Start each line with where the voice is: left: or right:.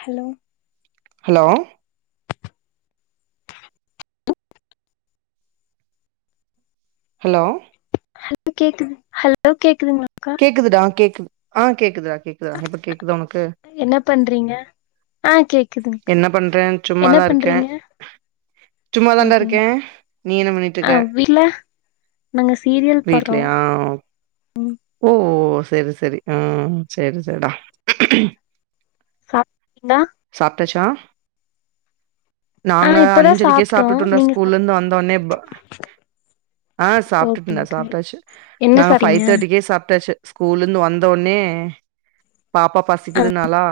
left: hello
right: hello hello
left: hello கேக்குது hello கேக்குதுங்களாக்கா
right: கேக்குதுடா கேக்குது ஆ கேக்குதா கேக்குதா இப்ப கேக்குதா ஒனக்கு
left: என்ன பண்றீங்க ஆ கேக்குதுங்க
right: என்ன பண்ற
left: என்ன
right: சும்மாதா இருக்கே
left: பண்றீங்க
right: சும்மாதான்டா இருக்கே
left: ஓகேங்க்கா
right: நீ என்ன பண்ணிட்டு
left: ஆ
right: இருக்க
left: வில நாங்க சீரியல் பாக்றோம்
right: வீட்லயா
left: ம்
right: ஓ செரி செரி ஆ செரி செரி டா
left: சாப் டிங்ளா
right: சாப்ட்டாச்சா
left: ஆ
right: நாங்க
left: இப்பதா
right: அஞ்சரைக்கே
left: சாப்ட்டோ
right: சாப்டுட்ருந்தோ
left: நீங்க
right: ஸ்கூல்ல
left: சாப்
right: இருந்து வந்தோனே ப ஆ சாப்புடுடன்டா
left: ஓகேங்க்கா
right: சாப்டாச்சு
left: என்ன
right: நாங்க
left: சாப்ட்டீங்க
right: பைஃவ் தேர்ட்டிக்கே சாப்ட்டாச்சு ஸ்கூல்ல இருந்து வந்தோனே பாப்பா
left: ஆ
right: பசிக்குதுனாளா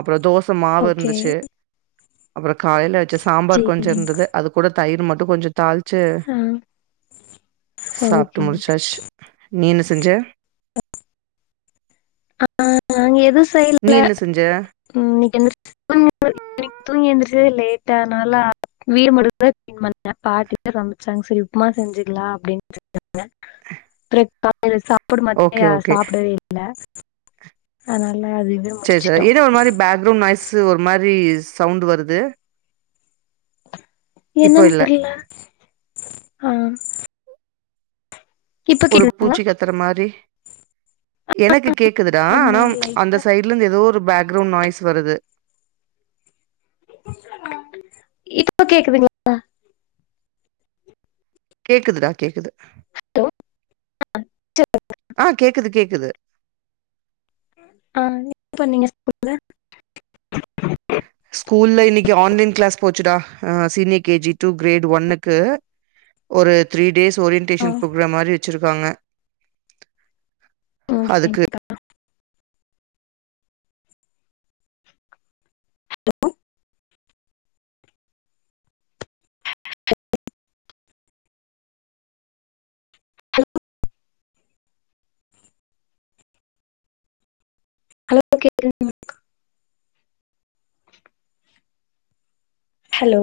right: அப்றோ தோச மாவு
left: ஓகே
right: இருந்துச்சு அப்பறோ காலையில வச்ச சாம்பார் கொஞ்சோ
left: சேரிங்
right: இருந்தது அது கூட தயிர் மட்டு கொஞ்சோ தாள்ச்சு
left: ஆ
right: சாப்ட்டு
left: ஓகேங்
right: முடுச்சாச்சு நீ என்ன செஞ்ச
left: ஆ அங்க எதுவு
right: நீ
left: செய்ல
right: என்ன செஞ்ச
left: உ இன்னைக் எந்த [inaudible] இன்னைக்கி தூங்கி எழுந்துரச்சதே லேட்டா அதுனால வீட மட்டுந்தா க்ளீன் பண்ணே பாட்டி தா சமச்சாங்க செரி உப்புமா செஞ்சுக்கலா அப்டின் செஞ்சாங்க ப்ரட் காலையில சாப்பாடு மட்டு
right: ஓகே
left: ஏ சாப்டவே இல்ல அதனால அதுவே
right: செரி
left: முடிச்சுட்டோ
right: சார் என்னா ஒரு மாரி பேக்ரவுண்ட் நாய்ஸ்ஸு ஒரு மாரி சவுண்டு வருது இப்போ
left: என்னன்
right: இல்ல
left: தெர்யில ஆ இப்ப
right: ஒரு
left: கேக்குதுங்களா
right: பூச்சி கத்துற மாரி எனக்கு கேக்குதுடா
left: ஆமா
right: ஆனா அந்த
left: லைட்டா
right: சைட் ட்ல இருந்து எதோ ஒரு பேக்ரவுண்ட் நாய்ஸ் வருது
left: இப்ப கேக்குதுங்ளா
right: கேக்குதுடா கேக்குது
left: ஹலோ
right: ஆ கேக்குது கேக்குது
left: ஆ இப்ப நீங்க சொ
right: ஸ்கூல்ல இன்னக்கி ஆன்லைன் கிளாஸ் போச்சுடா senior K G to grade ஒன்னுக்கு ஒரு த்ரீ டேஸ்
left: ஆ
right: ஓரியன்டேஷன் ப்ரோக்ராம் மாரி வச்சுருக்காங்க
left: ஓகே
right: அதுக்கு
left: ஹலோ ஹலோ கேக்குது ஹலோ